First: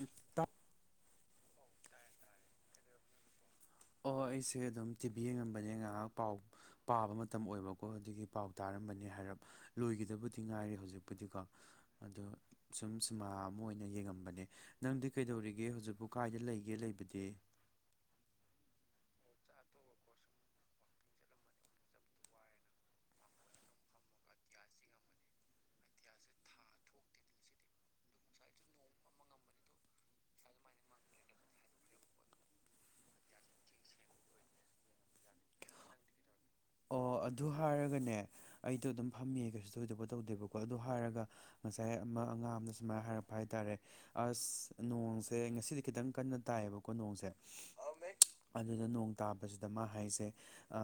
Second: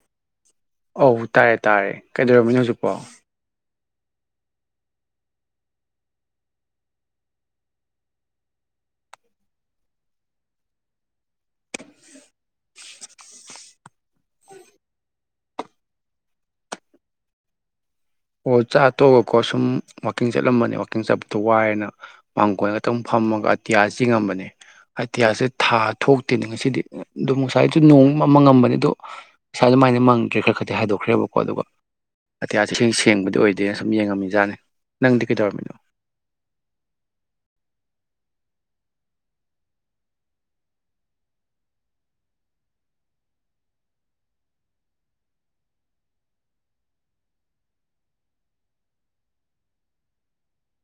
ꯎ ꯇꯥ ꯑꯧ ꯇꯥꯢꯌꯦ ꯇꯥꯔꯦ ꯀꯩꯗꯧꯔꯝꯃꯤꯅꯣ ꯍꯧꯖꯤꯛꯄꯣ ꯑꯣ ꯑꯩꯁꯦ ꯑꯗꯨꯝ ꯇꯤꯚꯤ ꯌꯦꯡꯉꯝꯕꯅꯦ ꯉꯍꯥꯛ ꯄꯥꯎ ꯄꯥꯕ ꯃꯇꯝ ꯑꯣꯏꯕꯀꯣ ꯑꯗꯨꯒꯤ ꯄꯥꯎ ꯇꯥꯔꯝꯕꯅꯤ ꯍꯥꯏꯔꯞ ꯂꯣꯏꯈꯤꯗꯕꯨꯗꯤ ꯉꯥꯏꯔꯤ ꯍꯧꯖꯤꯛ ꯄꯨꯗꯤꯀꯣ ꯑꯗꯣ ꯁꯨꯝ ꯁꯤꯃꯥ ꯑꯃ ꯑꯣꯏꯅ ꯌꯦꯡꯉꯝꯕꯅꯦ ꯅꯪꯗꯤ ꯀꯩꯗꯧꯔꯤꯒꯦ ꯍꯧꯖꯤꯛꯄꯨ ꯀꯥꯏꯗ ꯂꯩꯒꯦ ꯂꯩꯕꯗꯤ ꯑꯣ ꯆꯥ ꯇꯣꯛꯑꯒꯀꯣ ꯁꯨꯝ ꯋꯥꯛꯀꯤꯡ ꯆꯠꯂꯝꯕꯅꯦ ꯋꯥꯛꯀꯤꯡ ꯆꯠꯄꯗꯣ ꯋꯥꯏꯌꯦꯅ ꯃꯥꯡꯒꯣꯟꯗ ꯑꯗꯨꯝ ꯐꯝꯃꯒ ꯑꯇꯤꯌꯥꯁꯤ ꯌꯦꯡꯉꯝꯕꯅꯦ ꯑꯇꯤꯌꯥꯁꯦ ꯊꯥ ꯊꯣꯛꯇꯦꯅꯦ ꯉꯁꯤꯗꯤ ꯑ ꯗꯨꯝ ꯉꯁꯥꯏꯖꯨ ꯅꯣꯡ ꯃꯪ ꯃꯪꯉꯝꯕꯅꯦ ꯑꯗꯨ ꯉꯁꯥꯢ ꯑꯗꯨꯃꯥꯏꯅ ꯃꯪꯗ꯭ꯔꯦ ꯈꯔ ꯈꯔꯇꯤ ꯍꯥꯏꯗꯣꯛꯈ꯭ꯔꯦꯕꯀꯣ ꯑꯗꯨꯒ ꯑꯇꯤꯌꯥꯁꯦ ꯏꯁꯦꯡ ꯁꯦꯡꯕꯗꯤ ꯑꯣꯏꯗꯦ ꯁꯨꯝ ꯌꯦꯡꯉꯝꯃꯤꯖꯥꯠꯅꯦ ꯅꯪꯗꯤ ꯀꯩꯗꯧꯔꯝꯃꯤꯅꯣ ꯑꯣ ꯑꯗꯨ ꯍꯥꯏꯔꯒꯅꯦ ꯑꯩꯗꯨ ꯑꯗꯨꯝ ꯐꯝꯃꯤꯌꯦ ꯀꯩꯁꯨ ꯊꯣꯏꯗꯣꯛꯄ ꯇꯧꯗꯦꯕꯀꯣ ꯑꯗꯨ ꯍꯥꯏꯔꯒ ꯉꯁꯥꯏ ꯑꯃ ꯑꯉꯥꯡ ꯑꯃꯅ ꯁꯨꯃꯥꯏꯟ ꯍꯥꯏꯔꯛꯄ ꯍꯥꯏꯇꯥꯔꯦ ꯑꯁ ꯅꯣꯡꯁꯦ ꯉꯁꯤꯗꯤ ꯈꯤꯇꯪ ꯀꯟꯅ ꯇꯥꯏꯌꯦꯕꯀꯣ ꯅꯣꯡꯁꯦ [unintelligible] ꯑꯗꯨꯗ ꯅꯣꯡ ꯇꯥꯕꯖꯤꯗ ꯃꯥ ꯍꯥꯏꯁꯦ ꯑ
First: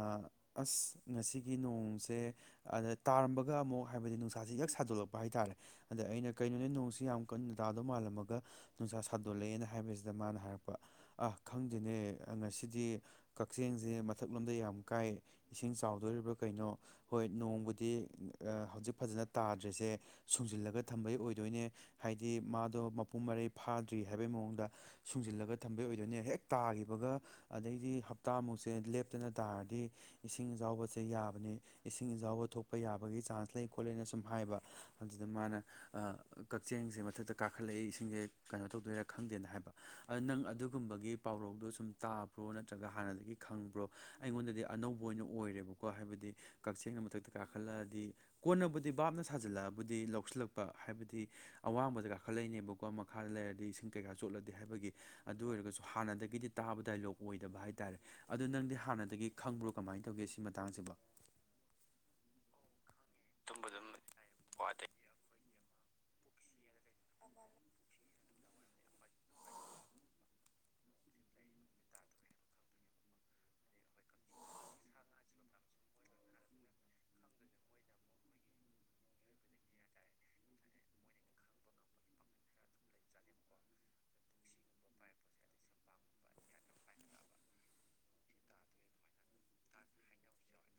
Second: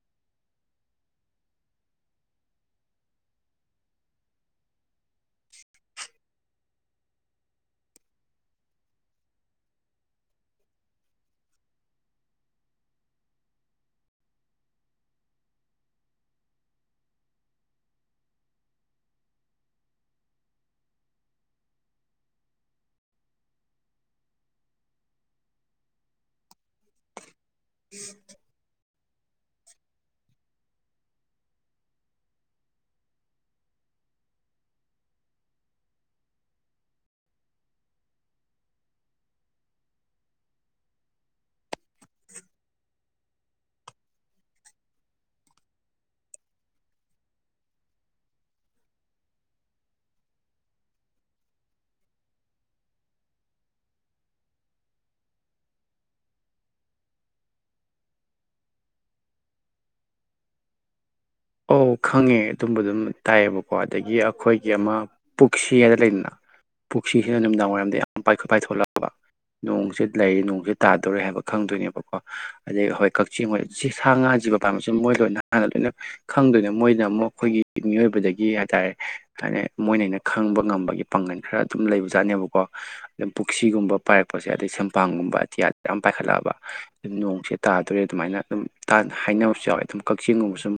ꯑꯁ ꯉꯁꯤꯒꯤ ꯅꯣꯡꯁꯦ ꯑꯗ ꯇꯥꯔꯝꯕꯒ ꯑꯃꯨꯛ ꯍꯥꯏꯕꯗꯤ ꯅꯨꯡꯁꯥꯥꯁꯦ ꯌꯛ ꯁꯥꯗꯣꯛꯂꯛꯄ ꯍꯥꯏꯇꯥꯥꯔꯦ ꯑꯗ ꯑꯩꯅ ꯀꯩꯅꯣꯅꯦ ꯅꯣꯡꯁꯤ ꯌꯥꯝ ꯀꯟꯅ ꯇꯥꯗꯧ ꯃꯥꯜꯂꯝꯃꯒ ꯅꯨꯡꯁꯥ ꯁꯥꯗꯣꯂꯛꯑꯦꯅ ꯍꯥꯏꯕꯁꯤꯗ ꯃꯥꯅ ꯍꯥꯏꯔꯛꯄ ꯑ ꯈꯪꯗꯦꯅꯦ ꯉꯁꯤꯗꯤ ꯀꯛꯆꯦꯡꯖꯦ ꯃꯊꯛꯂꯣꯝꯗ ꯌꯥꯝ ꯀꯥꯏ ꯏꯁꯤꯡ ꯆꯥꯎꯗꯣꯔꯤꯕ꯭ꯔꯥ ꯀꯩꯅꯣ ꯍꯣꯏ ꯅꯣꯡꯕꯨꯗꯤ ꯑ ꯍꯧꯖꯤꯛ ꯐꯖꯅ ꯇꯥꯗ꯭ꯔꯤꯁꯦ ꯁꯨꯡꯖꯤꯜꯂꯒ ꯊꯝꯕꯩ ꯑꯣꯏꯗꯣꯏꯅꯦ ꯍꯥꯏꯗꯤ ꯃꯥꯗꯣ ꯃꯄꯨꯡ ꯃꯔꯩ ꯐꯥꯗ꯭ꯔꯤ ꯍꯥꯏꯕꯩ ꯃꯑꯣꯡꯗ ꯁꯨꯡꯖꯤꯜꯂꯒ ꯊꯝꯕꯩ ꯑꯣꯏꯗꯣꯏꯅꯦ ꯍꯦꯛ ꯇꯥꯒꯤꯕꯒ ꯑꯗꯩꯗꯤ ꯍꯞꯇꯥꯃꯨꯛꯁꯦ ꯂꯦꯞꯇꯅ ꯇꯥꯔꯗꯤ ꯏꯁꯤꯡ ꯢꯖꯥꯎꯕꯁꯦ ꯌꯥꯕꯅꯤ ꯏꯁꯤꯡ ꯏꯖꯥꯎꯕ ꯊꯣꯛꯄ ꯌꯥꯕꯒꯤ ꯆꯥꯟꯁ ꯂꯩ ꯈꯣꯠꯂꯦꯅ ꯁꯨꯝ ꯍꯥꯏꯕ ꯑꯗꯨꯗ ꯃꯥꯅ ꯑ ꯀꯛꯆꯦꯡꯁꯦ ꯃꯊꯛꯇ ꯀꯥꯈꯠꯂꯛꯏ ꯏꯁꯤꯡꯖꯦ ꯀꯩꯅꯣ ꯇꯧꯗꯣꯏꯔꯥ ꯈꯪꯗꯦꯅ ꯍꯥꯏꯕ ꯑ ꯅꯪ ꯑꯗꯨꯒꯨꯝꯕꯒꯤ ꯄꯥꯎꯔꯧꯗꯣ ꯁꯨꯝ ꯇꯥꯕ꯭ꯔꯣ ꯅꯠꯇ꯭ꯔꯒ ꯍꯥꯟꯅꯗꯒꯤ ꯈꯪꯕ꯭ꯔꯣ ꯑꯩꯉꯣꯟꯗꯗꯤ ꯑꯅꯧ ꯕ ꯑꯣꯏꯅ ꯑꯣꯏꯔꯦꯕꯀꯣ ꯍꯥꯏꯕꯗꯤ ꯀꯛꯆꯦꯡꯅ ꯃꯊꯛꯇ ꯀꯥꯈꯠꯂꯛꯑꯗꯤ ꯀꯣꯟꯅꯕꯨꯗꯤ ꯕꯥꯞꯅ ꯁꯥꯖꯤꯜꯂꯛꯑꯕꯨꯗꯤ ꯂꯧꯁꯤꯜꯂꯛꯄ ꯍꯥꯏꯕꯗꯤ ꯑꯋꯥꯡꯕꯗ ꯀꯥꯈꯠꯂꯛꯏꯅꯦꯕꯀꯣ ꯃꯈꯥꯗ ꯂꯩꯔꯗꯤ ꯏꯁꯤꯡ ꯀꯩꯀꯥ ꯆꯣꯠꯂꯗꯤ ꯍꯥꯏꯕꯒꯤ ꯑꯗꯨ ꯑꯣꯏꯔꯒꯁꯨ ꯍꯥꯟꯅꯗꯒꯤꯗꯤ ꯇꯥꯕ ꯗꯥꯏꯂꯣꯛ ꯑꯣꯏꯗꯕ ꯍꯥꯏ ꯇꯥꯔꯦ ꯑꯗꯨ ꯅꯪꯗꯤ ꯍꯥꯟꯅꯗꯒꯤ ꯈꯪꯕ꯭ꯔꯣ ꯀꯃꯥꯏꯟ ꯇꯧꯒꯦ ꯁꯤ ꯃꯇꯥꯡꯁꯤꯕꯣ ꯑꯧ ꯈꯪꯉꯦ ꯑꯗꯨꯝꯕ ꯗꯨꯝ ꯇꯥꯏꯌꯦꯕꯀꯣ ꯑꯗꯒꯤ ꯑꯈꯣꯏꯒꯤ ꯑꯃ ꯄꯨꯛꯁꯤ ꯍꯥꯏꯗ ꯂꯩꯗꯅ ꯄꯨꯛꯁꯤꯁꯤꯅ ꯅꯨꯃꯤꯗꯥꯡ ꯋꯥꯏꯔꯝꯗ ꯌꯥꯝ ꯄꯥꯏ ꯄꯥꯏꯊꯣꯛꯂꯛꯑꯕ ꯅꯣꯡꯁꯦ ꯂꯩ ꯅꯣꯡꯁꯦ ꯇꯥꯗꯣꯔꯦ ꯍꯥꯏꯕ ꯈꯪꯗꯣꯏꯅꯦꯕꯀꯣ ꯑꯗꯒꯤ ꯍꯣꯏ ꯀꯛꯆꯦꯡ ꯍꯣꯏ ꯁꯤ ꯁꯥ ꯉꯥ ꯖꯤꯕ ꯄꯥꯝꯕꯁꯤ ꯃꯣꯏ ꯂꯣꯏꯅ ꯍꯥꯟꯅ ꯂꯣꯏꯅ ꯈꯪꯗꯣꯏꯅꯤ ꯃꯣꯏꯅ ꯑꯃꯨꯛ ꯑꯈꯣꯏꯒꯤ ꯃꯤꯑꯣꯏꯕꯗꯒꯤ ꯍꯥꯏꯇꯥꯔꯦ ꯍꯥꯏꯗꯤ ꯃꯣꯏꯅ ꯑꯩꯅ ꯈꯪꯕ ꯉꯝꯕꯒꯤ ꯄꯥꯡꯒꯜ ꯈꯔ ꯑꯗꯨꯝ ꯂꯩꯕꯖꯥꯠꯅꯦꯕꯀꯣ ꯄꯨꯁꯤꯒꯨꯝꯕ ꯄꯥꯏꯔꯛꯄꯁꯦ ꯑꯗꯩ ꯁꯦꯡꯄꯥꯡꯒꯨꯝꯕ ꯑꯇꯤꯌꯥꯗ ꯌꯥꯝ ꯄꯥꯏꯈꯠꯂꯛꯑꯕ ꯅꯣꯡꯁꯦ ꯇꯥꯗꯣꯔꯦ ꯑꯗꯨꯃꯥꯏꯅ ꯑꯗꯨꯝ ꯇꯥ ꯍꯥꯏꯅꯕꯁꯨ ꯌꯥꯎꯋꯦ ꯑꯗꯨꯝ ꯀꯛꯆꯤꯡꯒꯨꯝꯕ ꯁꯨꯝ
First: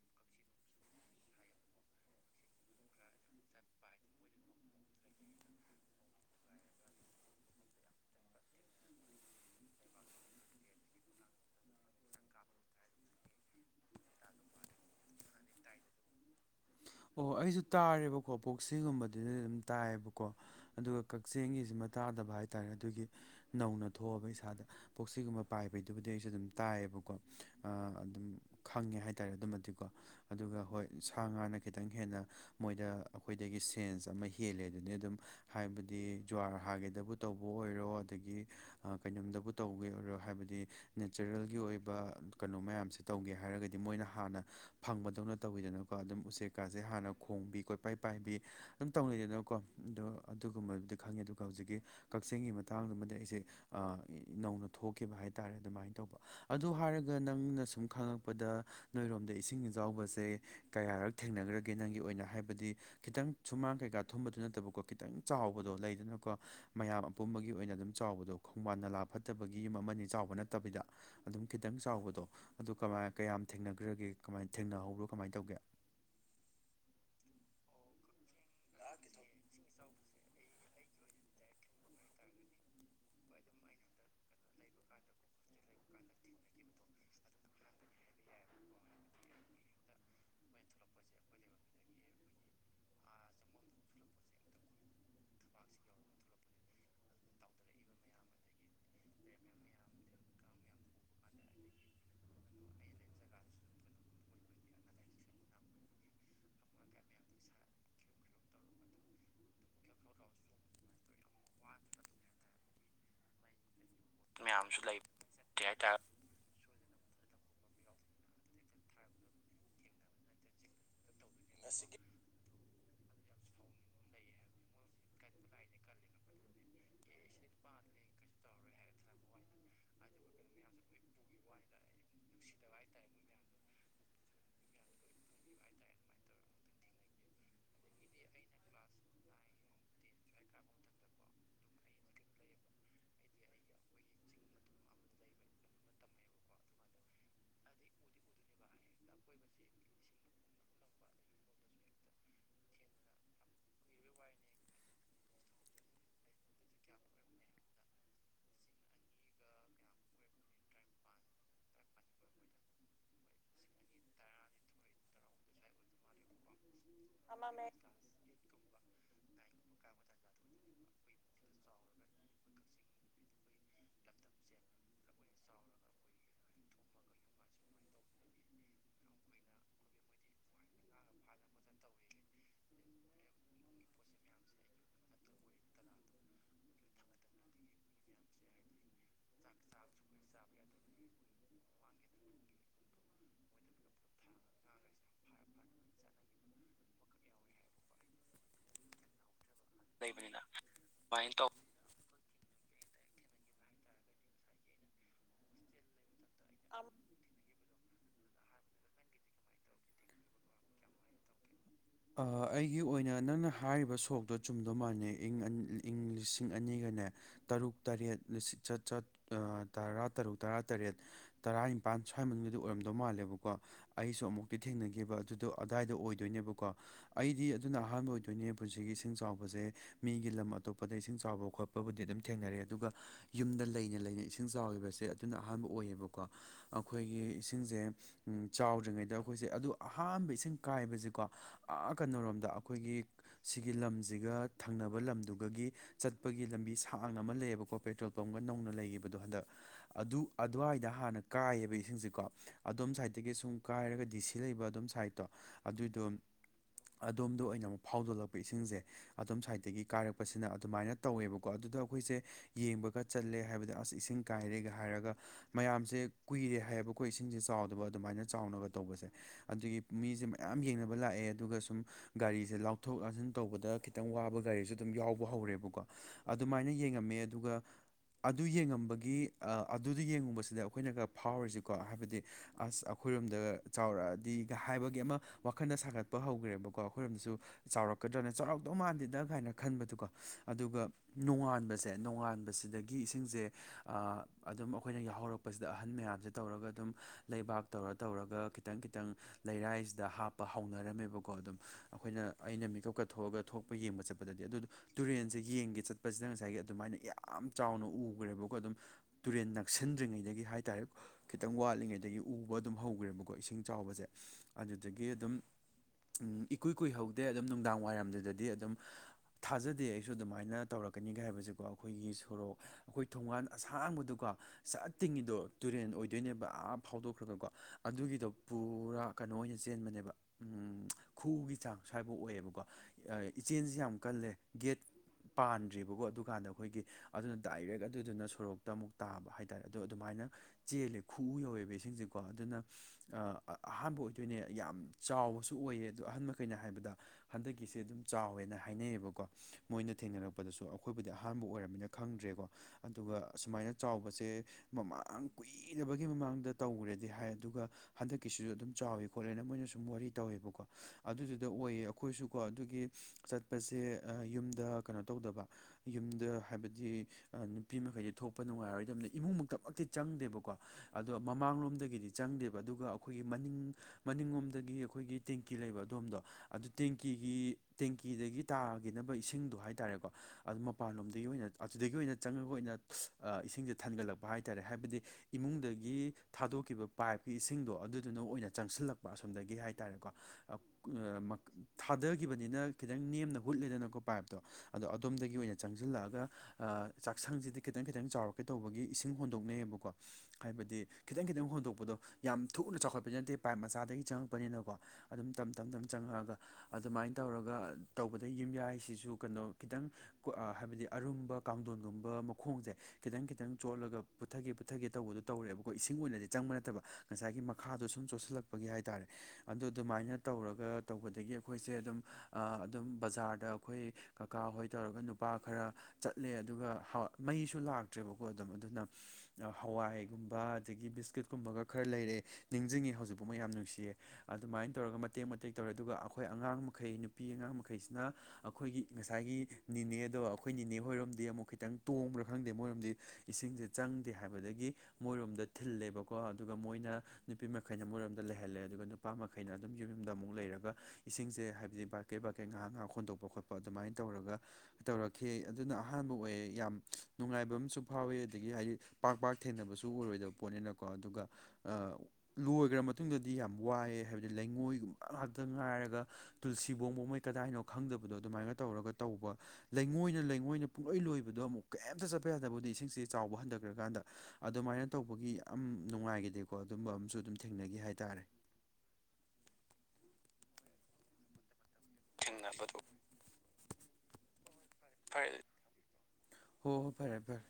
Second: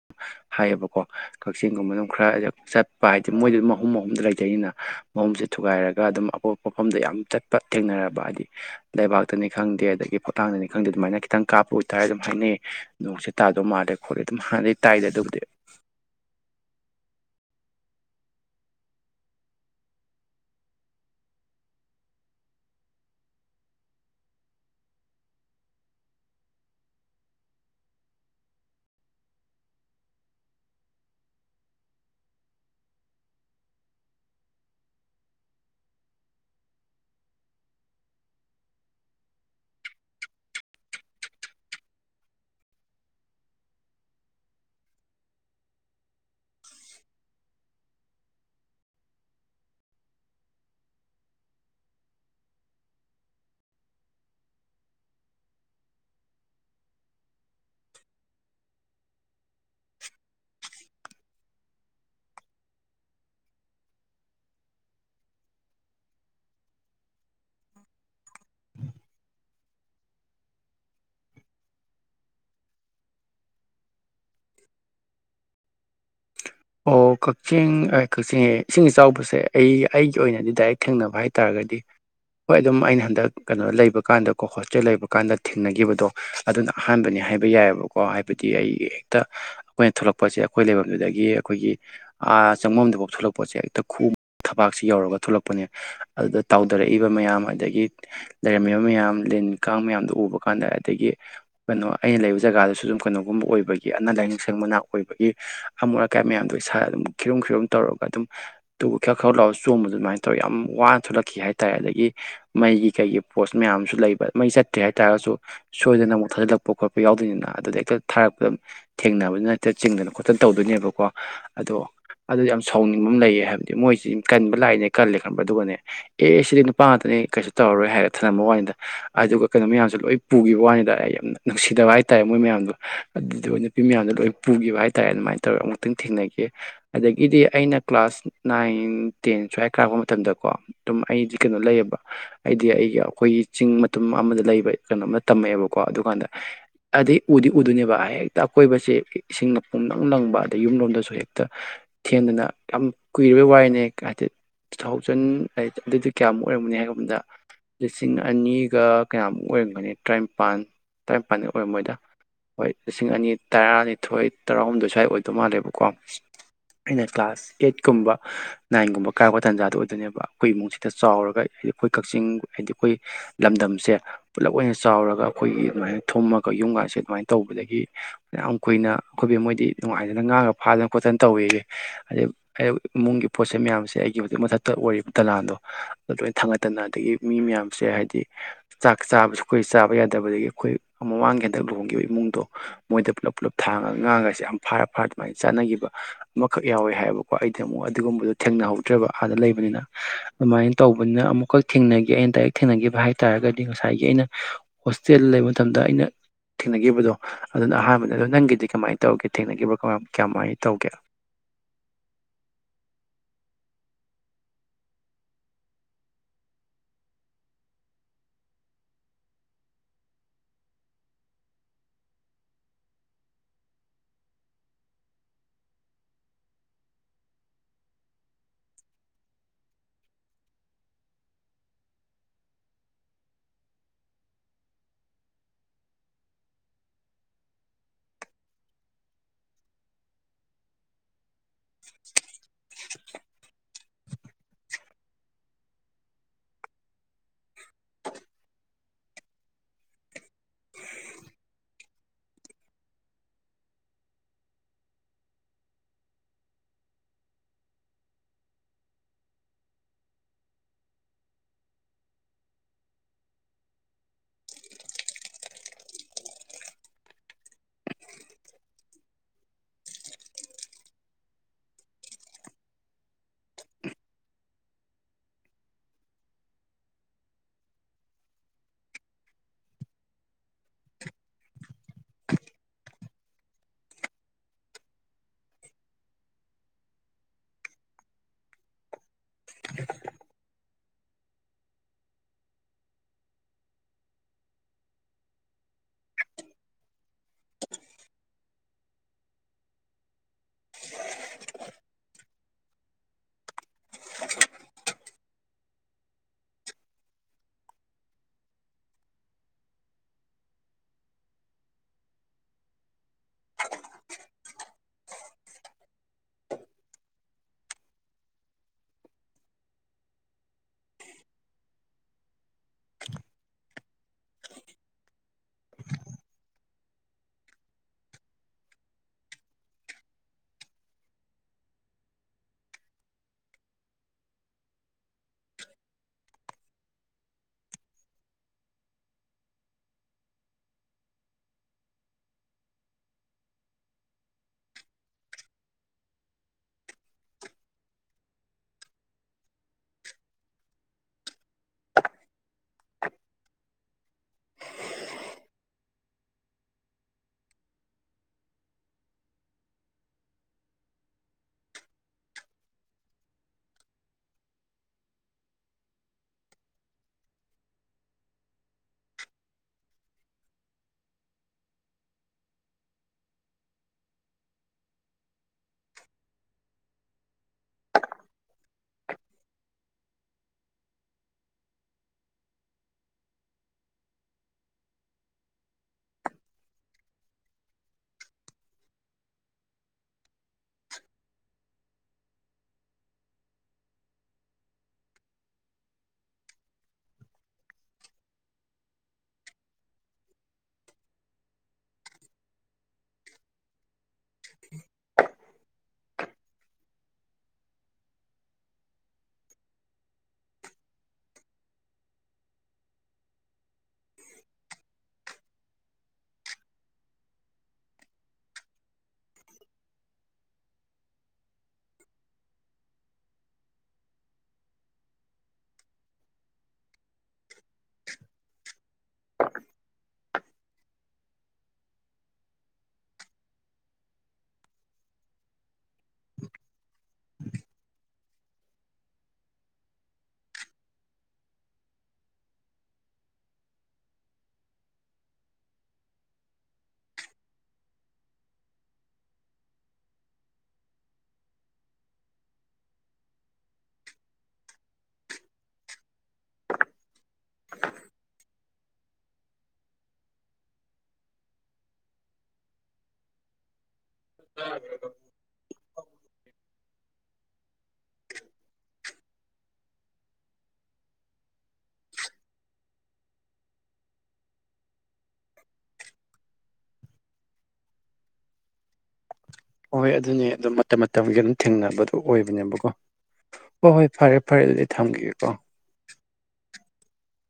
ꯍꯥꯏꯌꯦꯕꯀꯣ ꯀꯛꯆꯤꯡꯒꯨꯝꯕꯅ ꯈꯔ ꯆꯠꯄ ꯍꯥꯏꯗꯤ ꯃꯣꯏꯗꯤ ꯃꯍꯨꯝ ꯃꯍꯨꯝꯗ ꯂꯩꯗꯣꯏꯅꯤꯅ ꯃꯍꯨꯝꯁꯦ ꯊꯨꯒꯥꯏꯔꯒ ꯑꯗꯨꯝ ꯑꯄꯣꯞꯄ ꯃꯐꯝꯗ ꯌꯥꯝ ꯆꯠꯄ ꯊꯦꯡꯅꯔꯕ ꯍꯥꯏꯗꯤ ꯂꯩꯕꯥꯛꯇꯅꯤ ꯈꯪꯗꯦ ꯑꯗꯒꯤ ꯐꯛꯂꯥꯡꯗꯅꯤ ꯈꯪꯗꯦ ꯑꯗꯨꯃꯥꯏꯅ ꯈꯤꯇꯪ ꯀꯥꯞꯄ ꯑꯣꯏꯇꯥꯔꯦ ꯑꯗꯨꯝ ꯍꯥꯏꯅꯩ ꯅꯣꯡꯁꯦ ꯇꯥꯗꯧ ꯃꯥꯜꯂꯦ ꯈꯣꯠꯂꯦ ꯑꯗꯨꯝ ꯍꯥꯟꯅꯗꯒꯤ ꯇꯥꯏꯗ ꯑꯗꯨꯕꯨꯗꯤ ꯑꯣ ꯑꯩꯁꯨ ꯇꯥꯔꯦꯕꯀꯣ ꯄꯣꯛꯁꯤ ꯒꯨꯝꯕꯗꯤ ꯑꯗꯨꯝ ꯇꯥꯏꯌꯦꯕꯀꯣ ꯑꯗꯨꯒ ꯀꯛꯆꯦꯡꯒꯤꯁꯤꯃ ꯇꯥꯗꯕ ꯍꯥꯏ ꯇꯥꯔꯦ ꯑꯗꯨꯒꯤ ꯅꯧꯅ ꯊꯣꯛꯑꯕ ꯏꯁꯥꯗ ꯄꯣꯛꯁꯤꯒꯨꯝꯕ ꯄꯥꯏꯕꯩꯗꯨꯕꯨꯗꯤ ꯑꯩꯁꯨ ꯑꯗꯨꯝ ꯇꯥꯏꯌꯦꯕꯀꯣ ꯑ ꯑꯗꯨꯝ ꯈꯪꯉꯦ ꯍꯥꯏꯇꯥꯔꯦ ꯑꯗꯨꯃꯗꯤꯀꯣ ꯑꯗꯨꯒ ꯍꯣꯏ ꯁꯥ ꯉꯥꯅ ꯈꯤꯇꯪ ꯍꯦꯟꯅ ꯃꯣꯏꯗ ꯑꯈꯣꯏꯗꯒꯤ ꯁꯦꯟꯁ ꯑꯃ ꯍꯦꯜꯂꯦ ꯑꯗꯨꯅꯦ ꯑꯗꯨꯝ ꯍꯥꯏꯕꯗꯤ ꯖꯨꯋꯥꯔ ꯍꯥꯒꯦꯗꯕꯨ ꯇꯧꯕ ꯑꯣꯏꯔꯣ ꯑꯗꯒꯤ ꯀꯩꯅꯣꯝꯗꯕꯨ ꯇꯧꯒꯦ ꯑꯣꯏꯔꯣ ꯍꯥꯏꯕꯗꯤ ꯅꯦꯆꯔꯦꯜꯒꯤ ꯑꯣꯏꯕ ꯀꯩꯅꯣ ꯃꯌꯥꯝꯁꯦ ꯇꯧꯒꯦ ꯍꯥꯏꯔꯒꯗꯤ ꯃꯣꯏꯅ ꯍꯥꯟꯅ ꯐꯪꯕꯗꯧꯅ ꯇꯧꯋꯤꯗꯅꯀꯣ ꯑꯗꯨꯝ ꯎꯆꯦꯛꯀꯥꯁꯦ ꯍꯥꯟꯅ ꯈꯣꯡꯕꯤ ꯀꯣꯏꯄꯥꯏ ꯄꯥꯏꯕꯤ ꯑꯗꯨꯝ ꯇꯧꯅꯩꯗꯅꯀꯣ ꯑꯗꯣ ꯑꯗꯨꯒꯨꯝꯕꯗꯨꯗꯤ ꯈꯪꯉꯦ ꯑꯗꯨꯒ ꯍꯧꯖꯤꯛꯀꯤ ꯀꯛꯆꯦꯡꯒꯤ ꯃꯇꯥꯡꯗꯨꯃꯗꯤ ꯑꯩꯁꯦ ꯑ ꯅꯧꯅ ꯊꯣꯛꯈꯤꯕ ꯍꯥꯏ ꯇꯥꯔꯦ ꯑꯗꯨꯃꯥꯏꯅ ꯇꯧꯕ ꯑꯗꯨ ꯍꯥꯏꯔꯒ ꯅꯪꯅ ꯁꯨꯝ ꯈꯪꯉꯛꯄꯗ ꯅꯣꯏꯔꯣꯝꯗ ꯏꯁꯤꯡ ꯏꯆꯥꯎꯒꯁꯦ ꯀꯌꯥꯔꯛ ꯊꯦꯡꯅꯈ꯭ꯔꯒꯦ ꯅꯪꯒꯤ ꯑꯣꯏꯅ ꯍꯥꯏꯕꯗꯤ ꯈꯤꯇꯪ ꯁꯨꯃꯥꯡ ꯀꯩꯀꯥ ꯊꯨꯝꯕꯗꯨ ꯅꯠꯇꯕꯀꯣ ꯈꯤꯇꯪ ꯆꯥꯎꯕꯗꯣ ꯂꯩꯗꯅꯀꯣ ꯃꯌꯥꯝ ꯑꯄꯨꯝꯕꯒꯤ ꯑꯣꯏꯅ ꯑꯗꯨꯝ ꯆꯥꯎꯕꯗꯣ ꯈꯣꯡꯕꯥꯟ ꯅꯂꯥ ꯐꯠꯇꯕꯒꯤ ꯌꯨꯝ ꯑꯃꯅꯤ ꯆꯥꯎꯕ ꯅꯠꯇꯕꯤꯗ ꯑꯗꯨꯝ ꯈꯤꯇꯪ ꯆꯥꯎꯕꯗꯣ ꯑꯗꯨ ꯀꯃꯥꯏ ꯀꯌꯥꯝ ꯊꯦꯡꯅꯈ꯭ꯔꯒꯦ ꯀꯃꯥꯏ ꯊꯦꯡꯅꯍꯧꯕ꯭ꯔꯣ ꯀꯃꯥꯏꯅ ꯇꯧꯒꯦ ꯑꯣ ꯀꯛꯆꯦꯡ ꯑ ꯀꯛꯆꯦꯡ ꯑꯌꯦ ꯏꯁꯤꯡ ꯏꯆꯥꯎꯕꯁꯦ ꯑꯩ ꯑꯩꯒꯤ ꯑꯣꯏꯅꯗꯤ ꯗꯥꯏꯔꯦꯛ ꯊꯦꯡꯅꯕ ꯍꯥꯏꯇꯥꯔꯒꯗꯤ ꯍꯣꯏ ꯑꯗꯨꯝ ꯑꯩꯅ ꯍꯟꯗꯛ ꯀꯩꯅꯣ ꯂꯩꯕ ꯀꯥꯟꯗ ꯀꯣ ꯍꯣꯁꯇꯦꯜ ꯂꯩꯕ ꯀꯥꯟꯗ ꯊꯦꯡꯅꯒꯤꯕꯗꯣ ꯑꯗꯨꯅ ꯑꯍꯥꯟꯕꯅꯤ ꯍꯥꯏꯕ ꯌꯥꯏꯌꯦꯕꯀꯣ ꯍꯥꯏꯕꯗꯤ ꯑꯩ ꯍꯦꯛꯇ ꯑꯈꯣꯏꯅ ꯊꯣꯛꯂꯛꯄꯁꯦ ꯑꯈꯣꯏ ꯂꯩꯕꯝꯗꯨꯗꯒꯤ ꯑꯈꯣꯏꯒꯤ ꯑꯥ ꯆꯪꯐꯝ ꯗꯨꯐꯥꯎ ꯊꯣꯛꯂꯛꯄꯁꯦ ꯍꯦꯛꯇ ꯈꯨ ꯊꯕꯥꯛꯁꯤ ꯌꯧꯔꯒ ꯊꯣꯛꯂꯛꯄꯅꯦ ꯑꯗꯨꯗ ꯇꯥꯎꯗꯔꯛꯏꯕ ꯃꯌꯥꯝ ꯑꯗꯒꯤ ꯂꯩꯔꯝꯃꯤꯕ ꯃꯌꯥꯝ ꯂꯤꯟ ꯀꯥꯡ ꯃꯌꯥꯝꯗꯨ ꯎꯕ ꯀꯥꯟꯗ ꯑꯗꯒꯤ ꯀꯩꯅꯣ ꯑꯩꯅ ꯂꯩꯕ ꯖꯒꯥꯗꯨꯁꯨ ꯑꯗꯨꯨꯝ ꯀꯩꯅꯣꯒꯨꯝꯕ ꯑꯣꯏꯕꯒꯤ ꯑꯅꯥ ꯂꯥꯏꯌꯦꯡ ꯁꯪ ꯃꯅꯥ ꯑꯣꯏꯕꯒꯤ ꯑꯃꯨꯠ ꯀꯥꯏ ꯃꯌꯥꯝꯗꯣ ꯏꯁꯥꯗ ꯑꯗꯨꯝ ꯈꯤꯔꯨꯝ ꯈꯤꯔꯨꯝ ꯇꯧꯔꯒ ꯑꯗꯨꯝ ꯇꯨꯒ ꯈ꯭ꯌꯥꯎ ꯈꯥꯎ ꯂꯥꯎꯔ ꯆꯣꯡꯕꯗꯨ ꯑꯗꯨꯃꯥꯏꯅ ꯇꯧꯔ ꯌꯥꯝ ꯋꯥꯅ ꯊꯣꯛꯂꯛꯈꯤ ꯍꯥꯏ ꯇꯥꯏ ꯑꯗꯒꯤ ꯃꯩꯒꯤ ꯀꯩꯒꯤ ꯄꯣꯁ ꯃꯌꯥꯝ ꯑꯝꯁꯨ ꯂꯩꯕ ꯃꯩ ꯃꯌꯥꯝꯁꯨ ꯆꯠꯇ꯭ꯔꯦ ꯂꯩꯕꯅꯤ ꯍꯥꯏꯇꯥꯔꯒꯁꯨ ꯍꯥꯏꯇꯥꯔꯦ ꯁꯣꯏꯗꯅ ꯑꯃꯨꯛ ꯊꯥꯖꯤꯜꯂꯛꯄ ꯈꯣꯠꯄ ꯌꯥꯎꯗꯣꯏꯅꯤꯅ ꯑꯗꯨꯗ ꯍꯦꯛꯇ ꯊꯥꯔꯛꯄ ꯑꯗꯨꯝ ꯊꯦꯡꯅꯕꯅꯤꯅ ꯍꯦꯛꯇ ꯆꯤꯡꯗꯅ ꯈꯣꯠꯇꯅ ꯇꯧꯗꯣꯏꯅꯦꯕ ꯑꯗꯣ ꯑꯗꯨ ꯌꯥꯝ ꯁꯥꯎꯅꯤꯡꯕ ꯑꯃ ꯂꯩꯌꯦ ꯍꯥꯏꯕꯗꯤ ꯃꯣꯏꯁꯤ ꯀꯟꯕ ꯂꯥꯛꯏꯅꯦ ꯀꯜꯂꯦ ꯈꯪꯕꯔ ꯑꯗꯨꯒꯅꯦ ꯑꯦ ꯁꯤꯗꯤ ꯅꯨꯄꯥ ꯉꯥꯛꯇꯅꯦ ꯀꯩꯁꯨ ꯇꯧꯔꯔꯣꯏ ꯍꯥꯏꯔꯦ ꯊꯜꯂꯝꯕ ꯋꯥꯅꯤꯗ ꯑꯗꯨꯒ ꯀꯩꯅꯣ ꯃꯌꯥꯝꯁꯨ ꯂꯣꯏ ꯄꯨꯈꯤꯕ꯭ꯋꯥꯅꯤꯗ ꯑꯩ ꯌꯥꯝꯅ ꯅꯨꯡꯁꯤꯗꯕ ꯍꯥꯏ ꯇꯥꯔꯦ ꯃꯣꯏ ꯃꯌꯥꯝꯗꯣ ꯑꯗꯨꯗꯤ‌ ꯅꯨꯄꯤ ꯃꯌꯥꯝꯗꯣ ꯂꯣꯏ ꯄꯨꯈꯤꯕ ꯍꯥꯏꯇꯥꯔꯦ ꯑꯗꯨꯃꯥꯏꯅ ꯇꯧꯔꯒ ꯑꯃꯨꯛꯇꯪ ꯊꯦꯡꯅꯈꯤ ꯑꯗꯒꯤꯗꯤ ꯑꯩꯅ ꯀ꯭ꯂꯥꯁ ꯅꯥꯏꯟ ꯇꯦꯟ ꯁ꯭ꯋꯥꯏ ꯀꯥꯔꯛꯄ ꯃꯇꯝꯗꯀꯣ ꯑꯗꯨꯝ ꯑꯩꯗꯤ ꯀꯩꯅꯣ ꯂꯩꯌꯦꯕ ꯑꯩꯗꯤ ꯑꯩꯒꯤ ꯑꯈꯣꯏꯒꯤ ꯆꯤꯡ ꯃꯇꯨꯝ ꯑꯃꯗ ꯂꯩꯕ ꯀꯩꯅꯣꯝꯅ ꯇꯝꯃꯛꯑꯦꯕꯀꯣ ꯑꯗꯨ ꯀꯥꯟꯗ ꯑꯗꯩ ꯎꯗꯤ ꯎꯗꯣꯏꯅꯦꯕ ꯍꯦꯛꯇ ꯑꯀꯣꯏꯕꯁꯦ ꯏꯁꯤꯡꯅ ꯄꯨꯡꯅꯪ ꯅꯪꯕ ꯑꯗꯩ ꯌꯨꯝꯂꯣꯝꯗꯁꯨ ꯍꯦꯛꯇ ꯊꯦꯡꯗꯅ ꯌꯥꯝ ꯀꯨꯏꯔꯕꯩ ꯋꯥꯔꯤꯅꯦ ꯍꯥꯏꯗꯤ ꯇꯨ ꯊꯥꯎꯖꯟ ꯑꯩꯠ ꯑꯗꯨꯏꯗꯤ ꯀꯌꯥꯃꯨꯛ ꯑꯣꯏꯔꯝꯒꯅꯤ ꯍꯥꯏꯕꯗ ꯂꯤꯁꯤꯡ ꯑꯅꯤꯒ ꯀꯌꯥꯃꯨꯛ ꯑꯣꯏꯔꯝꯒꯅꯤ ꯇꯔꯥꯏꯝꯄꯥꯟ ꯇꯔꯥꯏꯝꯄꯥꯟꯗꯤ ꯑꯣꯏꯔꯝꯃꯣꯏꯗ ꯍꯣꯏ ꯂꯤꯁꯤꯡ ꯑꯅꯤ ꯇꯔꯥꯅꯤꯊꯣꯏ ꯇꯔꯥꯍꯨꯝꯗꯣꯏ ꯁ꯭ꯋꯥꯏ ꯑꯣꯏ ꯗꯨ ꯃꯥꯜꯂꯦꯕꯀꯣ ꯑꯩꯅ ꯀ꯭ꯂꯥꯁ ꯑꯦꯠꯀꯨꯝꯕ ꯅꯥꯏꯟꯒꯨꯝꯕ ꯀꯥꯏꯔꯛꯄ ꯇꯥꯟꯖꯥꯗ ꯑꯣꯏ ꯑꯗꯨꯣꯏꯅꯦꯕ ꯑꯈꯣꯏ ꯏꯃꯨꯡꯁꯤꯗ ꯆꯥꯎꯔꯒ ꯍꯥꯏꯗꯤ ꯑꯈꯣꯏ ꯀꯛꯆꯤꯡ ꯍꯥꯏꯗꯤ ꯑꯈꯣꯏ ꯂꯝꯗꯝꯁꯦ ꯄꯨꯂꯞ ꯑꯣꯏꯅ ꯆꯥꯎꯔꯒ ꯑꯈꯣꯏꯒꯤ ꯑꯗꯨꯃꯥꯏꯅ ꯊꯨꯝꯃꯒ ꯌꯨꯝꯒꯥꯁꯦ ꯑꯗꯨꯃꯥꯏꯅ ꯇꯧꯕꯗꯒꯤ ꯌꯥꯝ ꯀꯨꯏꯅ ꯑꯈꯣꯏ ꯕꯦꯝ ꯃꯣꯏꯗꯤ ꯅꯨꯡꯉꯥꯏꯗꯅ ꯉꯥꯒ ꯐꯥꯗꯅ ꯈꯣꯠꯇꯅ ꯇꯧꯋꯦꯌꯦ ꯑꯗꯩ ꯑꯩ ꯏꯃꯨꯡꯒꯤ ꯄꯣꯠ ꯆꯩꯩ ꯃꯌꯥꯝꯁꯦ ꯑꯩꯒꯤꯕꯨꯗꯤ ꯃꯊꯛꯇ ꯑꯣꯏꯔꯤꯕ ꯗꯂꯥꯟꯗꯣ ꯂꯣꯏꯅ ꯊꯥꯡꯒꯠꯇꯅ ꯑꯗꯒꯤ ꯃꯤ ꯃꯌꯥꯝꯁꯦ ꯍꯥꯏꯗꯤ ꯆꯥꯛ ꯆꯥꯕꯁꯨ ꯑꯈꯣꯏ ꯆꯥꯕ ꯌꯥ ꯇꯕꯗꯒꯤ ꯑꯩꯈꯣꯏ ꯃꯃꯥꯡꯒꯤ ꯍꯟꯇꯛ ꯂꯨꯍꯣꯡꯈꯤꯕ ꯏꯃꯨꯡꯗꯣ ꯃꯣꯏꯗ ꯄꯨꯂꯞ ꯄꯨꯂꯞ ꯊꯥꯡꯉꯒ ꯉꯥꯒꯖꯦ ꯌꯥꯝ ꯐꯔ ꯐꯔ ꯑꯗꯨꯃꯥꯏꯅ ꯆꯠꯅꯈꯤꯕ ꯑꯃꯈꯛ ꯌꯥꯎꯋꯦ ꯍꯥꯏꯌꯦꯕꯀꯣ ꯑꯩꯗꯤ ꯑꯃꯨꯛ ꯑꯗꯨꯒꯨꯝꯕꯗꯣ ꯊꯦꯡꯅꯍꯧꯗ꯭ꯔꯕ ꯑꯥꯗ ꯂꯩꯕꯅꯤꯅ ꯂꯩꯕꯅꯤꯅ ꯑꯗꯨꯃꯥꯏꯅ ꯇꯧꯕꯅꯤꯅ ꯑꯗꯨꯃꯥꯏꯅ ꯇꯧ ꯑꯃꯨꯛꯀ ꯊꯦꯡꯅꯒꯤ ꯑꯩꯅ ꯗꯥꯏꯔꯦꯛ ꯊꯦꯡꯅꯒꯤꯕ ꯍꯥꯏ ꯇꯥꯔꯒꯗꯤ ꯉꯁꯥꯏꯒꯤ ꯑꯩꯅ ꯍꯣꯁꯇꯦꯜ ꯂꯩꯕ ꯃꯇꯝꯗ ꯑꯩꯅ ꯊꯦꯡꯅꯒꯤꯕꯗꯣ ꯑꯗꯨꯅ ꯑꯍꯥꯟꯕꯅꯦ ꯑꯗꯣ ꯅꯪꯒꯤꯗꯤ ꯀꯃꯥꯏꯅ ꯇꯧꯒꯦ ꯊꯦꯡꯅꯒꯤꯕ ꯀꯃ ꯀꯝꯃꯥꯏꯅ ꯇꯧꯒꯦ ꯑꯥꯑ ꯑꯩꯒꯤ ꯑꯣꯏꯅ ꯅꯪꯅ ꯍꯥꯏꯔꯤꯕ ꯁꯣꯛꯇꯣ ꯆꯨꯝꯗꯧ ꯃꯥꯥꯟꯅꯩꯪ ꯏꯪ ꯑꯥ ꯑꯅꯤ ꯏꯪ ꯂꯤꯁꯤꯡ ꯑꯅꯤꯒꯅꯦ ꯇꯔꯨꯛ ꯇꯔꯦꯠ ꯂꯤꯁꯤ ꯆꯠꯆꯠ ꯇꯔꯥ ꯇꯔꯨꯛ ꯇꯔꯥꯇꯔꯦꯠ ꯇꯔꯥꯅꯤꯄꯥꯟ ꯁ꯭ꯋꯥꯏ ꯃꯅꯨꯡꯗꯗꯤ ꯑꯣꯏꯔꯝꯗꯧ ꯃꯥꯜꯂꯦꯕꯀꯣ ꯑꯩꯁꯨ ꯑꯃꯨꯛꯇꯤ ꯊꯦꯡꯅꯒꯤꯕ ꯑꯗꯨꯗꯣ ꯑꯗꯥꯏꯗ ꯑꯣꯏꯗꯣꯏꯅꯦꯕꯀꯣ ꯑꯩꯗꯤ ꯑꯗꯨꯅ ꯑꯍꯥꯟꯕ ꯑꯣꯏꯗꯣꯏꯅꯦ ꯄꯨꯟꯁꯤꯒꯤ ꯏꯁꯤꯡ ꯆꯥꯎꯕꯖꯦ ꯃꯤꯒꯤ ꯂꯝ ꯑꯇꯣꯞꯄꯗ ꯏꯁꯤꯡ ꯆꯥꯎꯕ ꯈꯣꯠꯄꯕꯨꯗꯤ ꯑꯗꯨꯝ ꯊꯦꯡꯅꯔꯦ ꯑꯗꯨꯒ ꯌꯨꯝꯗ ꯂꯩꯅ ꯂꯩꯅ ꯏꯁꯤꯡ ꯆꯥꯎꯒꯤꯕꯁꯦ ꯑꯗꯨꯅ ꯑꯍꯥꯟꯕ ꯑꯣꯏꯌꯦꯕꯀꯣ ꯑꯩꯈꯣꯏꯒꯤ ꯏꯁꯤꯡꯖꯦ ꯎꯪ ꯆꯥꯎꯗ꯭ꯔꯤꯉꯩꯗ ꯑꯩꯈꯣꯏꯖꯦ ꯑꯗꯨ ꯑꯍꯥꯟꯕ ꯏꯁꯤꯡ ꯀꯥꯏꯕꯖꯤꯀꯣ ꯑꯥ ꯀꯩꯅꯣꯔꯣꯝꯗ ꯑꯩꯈꯣꯏꯒꯤ ꯁꯤꯒꯤ ꯂꯝꯖꯤꯒ ꯊꯪꯅꯕ ꯂꯝꯗꯨꯒꯒꯤ ꯆꯠꯄꯒꯤ ꯂꯝꯕꯤ ꯁꯥꯡꯅ ꯑꯃ ꯂꯩꯌꯦꯕꯀꯣ ꯄꯦꯇ꯭ꯔꯣꯜ ꯄꯝꯒ ꯅꯧꯅ ꯂꯩꯒꯤꯕꯗꯣ ꯍꯟꯗꯛ ꯑꯗꯨ ꯑꯗꯨꯋꯥꯏꯗ ꯍꯥꯟꯅ ꯀꯥꯏꯌꯦꯕ ꯏꯁꯤꯡꯖꯦꯀꯣ ꯑꯗꯣꯝ ꯁꯥꯏꯠꯇꯒꯤ ꯁꯨꯝ ꯀꯥꯏꯔꯒ ꯗꯤ ꯁꯤ ꯂꯩꯕ ꯑꯗꯣꯝ ꯁꯥꯏꯗꯇꯣ ꯑꯗꯨꯏꯗꯣ ꯑꯗꯣꯝꯗ ꯑꯣꯏꯅ ꯑꯃꯨꯛ ꯐꯥꯎꯗꯣꯛꯂꯛꯄ ꯏꯁꯤꯡꯖꯦ ꯑꯗꯣꯝ ꯁꯥꯏꯠꯇꯒꯤ ꯀꯥꯏꯔꯛꯄꯁꯤꯅ ꯑꯗꯨꯃꯥꯏꯅ ꯇꯧꯋꯦꯕꯀꯣ ꯑꯗꯨꯗ ꯑꯩꯈꯣꯏꯁꯦ ꯌꯦꯡꯕꯒ ꯆꯠꯂꯦ ꯍꯥꯏꯕꯗꯤ ꯑꯥꯁ ꯏꯁꯤꯡ ꯀꯥꯏꯔꯦꯒ ꯍꯥꯏꯔꯒ ꯃꯌꯥꯝꯖꯦ ꯀꯨꯏꯔꯦ ꯍꯥꯏꯌꯦꯕ ꯑꯩꯈꯣꯏ ꯏꯁꯤꯡꯁꯦ ꯆꯥꯎꯗꯕ ꯑꯗꯨꯃꯥꯏꯅ ꯆꯥꯎꯅꯒ ꯇꯧꯕꯖꯦ ꯑꯗꯨꯒꯤ ꯃꯤꯖꯦ ꯃꯌꯥꯝ ꯌꯦꯡꯅꯕ ꯂꯥꯛꯑꯦ ꯑꯗꯨꯒ ꯁꯨꯝ ꯒꯥꯔꯤꯖꯦ ꯂꯥꯎꯊꯣꯛ ꯂꯥꯟꯖꯤꯟ ꯇꯧꯕꯗ ꯈꯤꯇꯪ ꯋꯥꯕ ꯒꯥꯔꯤꯖꯨ ꯑꯗꯨꯝ ꯌꯥꯎꯕ ꯍꯧꯔꯦꯕꯀꯣ ꯑꯗꯨꯃꯥꯏꯅ ꯌꯦꯡꯉꯝꯃꯦ ꯑꯗꯨꯒ ꯑꯗꯨ ꯌꯦꯡꯉꯝꯕꯒꯤ ꯑꯗꯨꯗ ꯌꯦꯡꯉꯨꯕꯁꯤꯗ ꯑꯩꯈꯣꯏꯅꯒ ꯐꯥꯎꯔꯤꯁꯤꯀꯣ ꯍꯥꯏꯕꯗꯤ ꯑꯥꯁ ꯑꯩꯈꯣꯏꯔꯣꯝꯗ ꯆꯥꯎꯔꯛꯑꯗꯤꯒ ꯍꯥꯏꯕꯒꯤ ꯑꯃ ꯋꯥꯈꯜꯅ ꯁꯥꯒꯠ ꯄꯥ ꯍꯧꯒ꯭ꯔꯦꯕꯀꯣ ꯑꯩꯈꯣꯏꯔꯣꯝꯗꯁꯨ ꯆꯥꯎꯔꯛꯀꯗ꯭ꯔꯅ ꯆꯥꯎꯔꯛꯇꯧ ꯃꯥꯟꯗꯦꯗ ꯀꯥꯏꯅ ꯈꯟꯕꯗꯣꯀꯣ ꯑꯗꯨꯒ ꯅꯣꯡꯉꯥꯟꯕꯁꯦ ꯅꯣꯡꯉꯥꯟꯕꯁꯤꯗꯒꯤ ꯏꯁꯤꯡꯖꯦ ꯑꯥꯑ ꯑꯗꯨꯝ ꯑꯩꯈꯣꯏꯅ ꯌꯥꯍꯧꯔꯛꯄꯁꯤꯗ ꯑꯍꯟ ꯃꯌꯥꯝꯖꯦ ꯇꯧꯔꯒ ꯑꯗꯨꯝ ꯂꯩꯕꯥꯛ ꯇꯧꯔ ꯇꯧꯔꯒ ꯈꯤꯇꯪ ꯈꯤꯇꯪ ꯂꯩꯔꯥꯏꯖꯤꯗ ꯍꯥꯞꯄ ꯍꯧꯅꯔꯝꯃꯦꯕꯀꯣ ꯑꯗꯨꯝ ꯑꯩꯈꯣꯏꯅ ꯑꯩꯅ ꯃꯤꯠꯀꯞꯀ ꯊꯣꯛꯑꯒ ꯊꯣꯛꯄ ꯌꯦꯡꯕ ꯆꯠꯄꯗꯗꯤ ꯑꯗꯨꯗꯣ ꯇꯨꯔꯦꯟꯖꯦ ꯌꯦꯡꯒꯦ ꯆꯠꯄꯖꯤꯗ ꯉꯁꯥꯏꯒꯤ ꯑꯗꯨꯃꯥꯏꯅ ꯌꯥꯝ ꯆꯥꯎꯅ ꯎꯒ꯭ꯔꯦꯕꯀꯣ ꯑꯗꯨꯝ ꯇꯨꯔꯦꯟ ꯅꯛꯁꯤꯟꯗ꯭ꯔꯤꯉꯩꯗꯒꯤ ꯍꯥꯏꯇꯥꯔꯦ ꯈꯤꯇꯪ ꯋꯥꯠꯂꯤꯉꯩꯗꯒꯤ ꯎꯕ ꯑꯗꯨꯝ ꯍꯧꯒ꯭ꯔꯦꯕꯀꯣ ꯏꯁꯤꯡ ꯆꯥꯎꯕꯖꯦ ꯑꯗꯨꯗꯒꯤ ꯑꯗꯨꯝ ꯏꯀꯨꯏ ꯀꯨꯏꯍꯧꯗꯦ ꯑꯗꯨꯝ ꯅꯨꯡꯗꯥꯡ ꯋꯥꯏꯔꯝꯗꯨꯗꯗꯤ ꯑꯗꯨꯝ ꯊꯥꯖꯗꯦ ꯑꯩꯁꯨ ꯑꯗꯨꯃꯥꯏꯅ ꯇꯧꯔꯛꯀꯅꯤꯒ ꯍꯥꯏꯕꯖꯦꯀꯣ ꯑꯩꯈꯣꯏꯒꯤ ꯁꯣꯔꯣꯛ ꯑꯩꯈꯣꯏ ꯊꯣꯡꯒꯥꯟ ꯑꯁꯥꯡꯕꯗꯨꯀꯣ ꯁꯠ ꯇꯤꯡꯉꯤꯗꯣ ꯇꯨꯔꯦꯟ ꯑꯣꯏꯗꯣꯏꯅꯦꯕ ꯑꯥ ꯐꯥꯎꯗꯣꯛꯈ꯭ꯔꯒꯀꯣ ꯑꯗꯨꯒꯤꯗꯣ ꯄꯨꯎꯔꯥ ꯀꯩꯅꯣ ꯑꯣꯏꯅ ꯆꯦꯟꯕꯅꯦꯕ ꯎꯪꯎꯪ ꯈꯨꯒꯤ ꯆꯥꯡ ꯁ꯭ꯋꯥꯏꯐꯥꯎ ꯑꯣꯏꯑꯕꯀꯣ ꯏꯆꯦꯜꯖꯤ ꯌꯥꯝ ꯀꯜꯂꯦ ꯒꯦꯠ ꯄꯥꯟꯗ꯭ꯔꯤꯑꯕꯀꯣ ꯑꯗꯨꯀꯥꯟꯗ ꯑꯩꯈꯣꯏꯒꯤ ꯑꯗꯨꯅ ꯗꯥꯏꯔꯦꯛ ꯑꯗꯨꯗꯨꯅ ꯁꯣꯔꯣꯛꯇ ꯑꯃꯨꯛ ꯇꯥꯕ ꯍꯥꯏꯇꯥꯔꯦ ꯑꯗꯨꯗꯣ ꯑꯗꯨꯃꯥꯏꯅ ꯆꯦꯜꯂꯦ ꯈꯨꯛꯎ ꯌꯧꯋꯦꯕ ꯏꯁꯤꯡꯖꯦꯀꯣ ꯑꯗꯨꯅ ꯑꯥꯑ ꯑꯍꯥꯟꯕ ꯑꯣꯏꯗꯣꯏꯅꯦ ꯌꯥꯝ ꯆꯥꯎꯕꯁꯨ ꯑꯣꯏꯌꯦ ꯑꯗꯣ ꯑꯍꯟ ꯃꯈꯩꯅ ꯍꯥꯏꯕꯗ ꯍꯟꯗꯛꯀꯤꯁꯦ ꯑꯗꯨꯝ ꯆꯥꯎꯋꯦꯅ ꯍꯥꯏꯅꯩꯌꯦꯕꯀꯣ ꯃꯣꯏꯅ ꯊꯦꯡꯅꯔꯛꯄꯗꯁꯨ ꯑꯈꯣꯏꯕꯨꯗꯤ ꯑꯍꯥꯟꯕ ꯑꯣꯏꯔꯕꯝꯅꯤꯅ ꯈꯪꯗ꯭ꯔꯦꯀꯣ ꯑꯗꯨꯒ ꯑꯁꯨꯃꯥꯏꯅ ꯆꯥꯎꯕꯁꯦ ꯃꯃꯥꯡ ꯀꯨꯏꯔꯕꯒꯤ ꯃꯃꯥꯡꯗ ꯇꯧꯈ꯭ꯔꯦꯗꯤ ꯍꯥꯏ ꯑꯗꯨꯒ ꯍꯟꯗꯛꯀꯤꯁꯤꯁꯨ ꯑꯗꯨꯝ ꯆꯥꯎꯋꯤ ꯈꯣꯠꯂꯦꯅ ꯃꯣꯏꯅ ꯁꯨꯝ ꯋꯥꯔꯤ ꯇꯧꯋꯦꯕꯀꯣ ꯑꯗꯨꯗꯨꯗ ꯑꯣꯏꯌꯦ ꯑꯈꯣꯏꯁꯨꯀꯣ ꯑꯗꯨꯒꯤ ꯆꯠꯄꯁꯦ ꯌꯨꯝꯗ ꯀꯩꯅꯣ ꯇꯧꯗꯕ ꯌꯨꯝꯗ ꯍꯥꯏꯕꯗꯤ ꯑ ꯅꯨꯄꯤ ꯃꯈꯩꯗꯤ ꯊꯣꯛꯄ ꯅꯨꯡꯉꯥꯏꯔꯣꯏꯗꯕꯅ ꯏꯃꯨꯡꯃꯛꯇꯃꯛꯇꯤ ꯆꯪꯗꯦꯕꯀꯣ ꯑꯗꯣ ꯃꯃꯥꯡꯔꯣꯝꯗꯒꯤꯗꯤ ꯆꯪꯗꯦꯕ ꯑꯗꯨꯒ ꯑꯈꯣꯏꯒꯤ ꯃꯅꯤꯡ ꯃꯅꯤꯡꯂꯣꯝꯗꯒꯤ ꯑꯈꯣꯏꯒꯤ ꯇꯦꯡꯀꯤ ꯂꯩꯕ ꯑꯗꯣꯝꯗꯣ ꯑꯗꯨ ꯇꯦꯡꯀꯤꯒꯤ ꯇꯦꯡꯀꯤꯗꯒꯤ ꯇꯥꯒꯤꯅꯕ ꯏꯁꯤꯡꯗꯣ ꯍꯥꯏꯇꯥꯔꯦꯀꯣ ꯑꯗꯨ ꯃꯄꯥꯟꯂꯣꯝꯗꯒꯤ ꯑꯣꯏꯅ ꯑꯗꯨꯗꯒꯤ ꯑꯣꯏꯅ ꯆꯪꯉꯒ ꯑꯣꯏꯅ ꯑ ꯏꯁꯤꯡꯁꯦ ꯊꯟꯒꯠꯂꯛꯄ ꯍꯥꯏ ꯇꯥꯔꯦ ꯍꯥꯏꯕꯗꯤ ꯏꯃꯨꯡꯗꯒꯤ ꯊꯥꯗꯣꯛꯈꯤꯕ ꯄꯥꯏꯞꯀꯤ ꯏꯁꯤꯡꯗꯣ ꯑꯗꯨꯗꯨꯅ ꯑꯣꯏꯅ ꯆꯪꯁꯤꯜꯂꯛꯄ ꯑꯁꯣꯝꯗꯒꯤ ꯍꯥꯏꯇꯥꯔꯦꯀꯣ ꯊꯥꯗꯒꯤꯕꯅꯤꯅ ꯈꯤꯇꯪ ꯅꯦꯝꯅ ꯍꯨꯠꯂꯦꯗꯅꯀꯣ ꯄꯥꯏꯞꯇꯣ ꯑꯗꯣ ꯑꯗꯣꯝꯗꯒꯤ ꯑꯣꯏꯅ ꯆꯪꯁꯤꯜꯂꯛꯑꯒ ꯑ ꯆꯥꯛꯁꯪꯁꯤꯗꯤ ꯈꯤꯇꯪ ꯈꯤꯇꯪ ꯆꯥꯎꯔꯛꯀꯦ ꯇꯧꯕꯒꯤ ꯏꯁꯤꯡ ꯍꯣꯟꯗꯣꯛꯅꯩꯌꯦꯕꯀꯣ ꯍꯥꯏꯕꯗꯤ ꯈꯤꯇꯪ ꯈꯤꯇꯪ ꯍꯣꯟꯗꯣꯛꯄꯗꯣ ꯌꯥꯝ ꯊꯨꯅ ꯆꯥꯎꯈꯠꯄꯗꯤ ꯅꯠꯇꯦ ꯄꯥꯏꯞ ꯃꯆꯥꯗꯒꯤ ꯆꯪꯉꯛꯄꯅꯤꯅꯀꯣ ꯑꯗꯨꯝ ꯇꯝ ꯇꯝ ꯇꯝ ꯆꯪꯉꯛꯑꯒ ꯑꯗꯨꯃꯥꯏꯟ ꯇꯧꯔꯒ ꯇꯧꯕꯗꯩ ꯌꯨꯝꯌꯥꯏꯁꯤꯁꯨ ꯀꯩꯅꯣ ꯈꯤꯇꯪ ꯀꯨ ꯑ ꯍꯥꯏꯕꯗꯤ ꯑꯔꯨꯝꯕ ꯀꯥꯡꯗꯣꯟꯒꯨꯝꯕ ꯃꯈꯣꯡꯖꯦ ꯈꯤꯇꯪ ꯈꯤꯇꯪ ꯆꯣꯠꯂꯒ ꯄꯨꯊꯒꯦ ꯄꯨꯊꯒꯦ ꯇꯧꯕꯗꯣ ꯇꯧꯔꯛꯑꯦꯕꯀꯣ ꯏꯁꯤꯡ ꯑꯣꯏꯅꯗꯤ ꯆꯪꯕ ꯅꯠꯇꯕ ꯉꯁꯥꯏꯒꯤ ꯃꯈꯥꯗꯣ ꯁꯨꯝ ꯆꯣꯠꯁꯤꯜꯂꯛꯄꯒꯤ ꯍꯥꯏꯇꯥꯔꯦ ꯑꯗꯨ ꯑꯗꯨꯃꯥꯏꯅ ꯇꯧꯔꯒ ꯇꯧꯕꯗꯒꯤ ꯑꯩꯈꯣꯏꯁꯦ ꯑꯗꯨꯝ ꯑ ꯑꯗꯨꯝ ꯕꯖꯥꯔꯗ ꯑꯈꯣꯏ ꯀꯀꯥ ꯍꯣꯏ ꯇꯧꯔꯒ ꯅꯨꯄꯥ ꯈꯔ ꯆꯠꯂꯦ ꯑꯗꯨꯒ ꯍꯥ ꯃꯩꯁꯨ ꯂꯥꯛꯇ꯭ꯔꯦꯕꯀꯣ ꯑꯗꯨꯝ ꯑꯗꯨꯅ ꯍꯋꯥꯏꯒꯨꯝꯕ ꯑꯗꯒꯤ ꯕꯤꯁꯀꯤꯠꯀꯨꯝꯕꯒ ꯈꯔ ꯂꯩꯔꯦ ꯅꯤꯡꯖꯤꯡꯉꯤ ꯍꯧꯖꯤꯛꯐꯥꯎ ꯃ ꯌꯥꯝ ꯅꯨꯡꯁꯤꯌꯦ ꯑꯗꯨꯃꯥꯏꯟ ꯇꯧꯔꯒ ꯃꯇꯦꯛ ꯃꯇꯦꯛ ꯇꯧꯔꯦ ꯑꯗꯨꯒ ꯑꯈꯣꯏ ꯑꯉꯥꯡ ꯃꯈꯩ ꯅꯨꯄꯤ ꯑꯉꯥꯡ ꯃꯈꯩꯁꯤꯅ ꯑꯈꯣꯏꯒꯤ ꯉꯁꯥꯏꯒꯤ ꯅꯤꯅꯦꯗꯣ ꯑꯈꯣꯏ ꯅꯤꯅꯦ ꯍꯣꯏꯔꯣꯝꯗꯤ ꯑꯃꯨꯛ ꯈꯤꯇꯪ ꯇꯣꯡꯕ꯭ꯔꯥ ꯈꯪꯗꯦ ꯃꯣꯏꯔꯣꯝꯗꯤ ꯏꯁꯤꯡꯁꯦ ꯆꯪꯗꯦ ꯍꯥꯏꯕꯗꯒꯤ ꯃꯣꯏꯔꯣꯝꯗ ꯊꯤꯜꯂꯦꯕꯀꯣ ꯑꯗꯨꯒ ꯃꯣꯏꯅ ꯅꯨꯄꯤ ꯃꯈꯩꯅ ꯃꯣꯏꯔꯣꯝꯗ ꯂꯩꯍꯜꯂꯦ ꯑꯗꯨꯒ ꯅꯨ ꯄꯥ ꯃꯈꯩꯅ ꯑꯗꯨꯝ ꯌꯨꯝ ꯌꯨꯝꯗ ꯑꯃꯨꯛ ꯂꯩꯔꯒ ꯏꯁꯤꯡꯁꯦ ꯍꯥꯏꯕꯗꯤ ꯕꯥꯔꯀꯦ ꯕꯥꯔꯀꯦ ꯉꯍꯥꯛ ꯉꯍꯥꯛ ꯍꯣꯟꯗꯣꯛꯄ ꯈꯣꯠꯄ ꯑꯗꯨꯃꯥꯏꯟ ꯇꯧꯔꯒ ꯇꯧꯔꯛꯈꯤ ꯑꯗꯨꯅ ꯑꯍꯥꯟꯕ ꯑꯣꯏꯌꯦ ꯌꯥꯝ ꯅꯨꯡꯉꯥꯏꯕ ꯑꯝꯁꯨ ꯐꯥꯎꯋꯦ ꯑꯗꯒꯤ ꯍꯥꯏꯗꯤ ꯄꯥꯛ ꯄꯥꯛ ꯊꯦꯡꯅꯕꯁꯨ ꯑꯣꯏꯔꯣꯏꯗꯕ ꯄꯣꯠꯅꯤꯅꯀꯣ ꯑꯗꯨꯒ ꯑꯥ ꯂꯣꯏꯒ꯭ꯔ ꯃꯇꯨꯡꯗꯗꯤ ꯌꯥꯝ ꯋꯥꯏꯌꯦ ꯍꯥꯏꯕꯗꯤ ꯂꯩꯉꯣꯏꯒꯨꯝꯕ ꯉꯥꯛꯇ ꯉꯥꯏꯔꯒ ꯇꯨꯜꯁꯤꯕꯣꯡꯕꯧ ꯃꯣꯏ ꯀꯗꯥꯏꯅꯣ ꯈꯪꯗꯕꯗꯣ ꯑꯗꯨꯃꯥꯏꯅ ꯇꯧꯔꯒ ꯇꯧꯕ ꯂꯩꯉꯣꯏꯅ ꯂꯩꯉꯣꯏꯅ ꯄꯨꯡꯂꯣꯏ ꯂꯣꯏꯕꯗꯣ ꯑꯃꯨꯛ ꯀꯩꯝꯇ ꯆꯠꯄ ꯌꯥꯗꯕꯗꯤ ꯏꯁꯤꯡꯁꯦ ꯆꯥꯎꯕ ꯍꯟꯗꯒ꯭ꯔꯀꯥꯟꯗ ꯑꯗꯨꯃꯥꯏꯅ ꯇꯧꯕꯒꯤ ꯌꯥꯝ ꯅꯨꯡꯉꯥꯏꯒꯤꯗꯦꯀꯣ ꯑꯗꯨꯝꯕ ꯑꯝꯁꯨ ꯑꯗꯨꯝ ꯊꯦꯡꯅꯒꯤ ꯍꯥꯏꯇꯥꯔꯦ ꯍꯣꯏ ꯑꯗꯨꯅꯦ ꯑꯗꯨꯝ ꯃꯇꯝ ꯃꯇꯝꯒꯤ ꯑꯗꯨꯝ ꯊꯦꯡꯅꯕ ꯗꯣ ꯊꯦꯡꯅꯕꯗꯨ ꯑꯣꯏꯕꯅꯦꯕꯀꯣ ꯍꯣꯏ ꯍꯣꯏ ꯐꯔꯦ ꯐꯔꯦ ꯑꯗꯨꯗꯤ ꯐꯔꯦ ꯊꯝꯒꯤꯒꯦꯀꯣ ꯍꯣ ꯍꯣ ꯐꯔꯦ ꯐꯔꯦ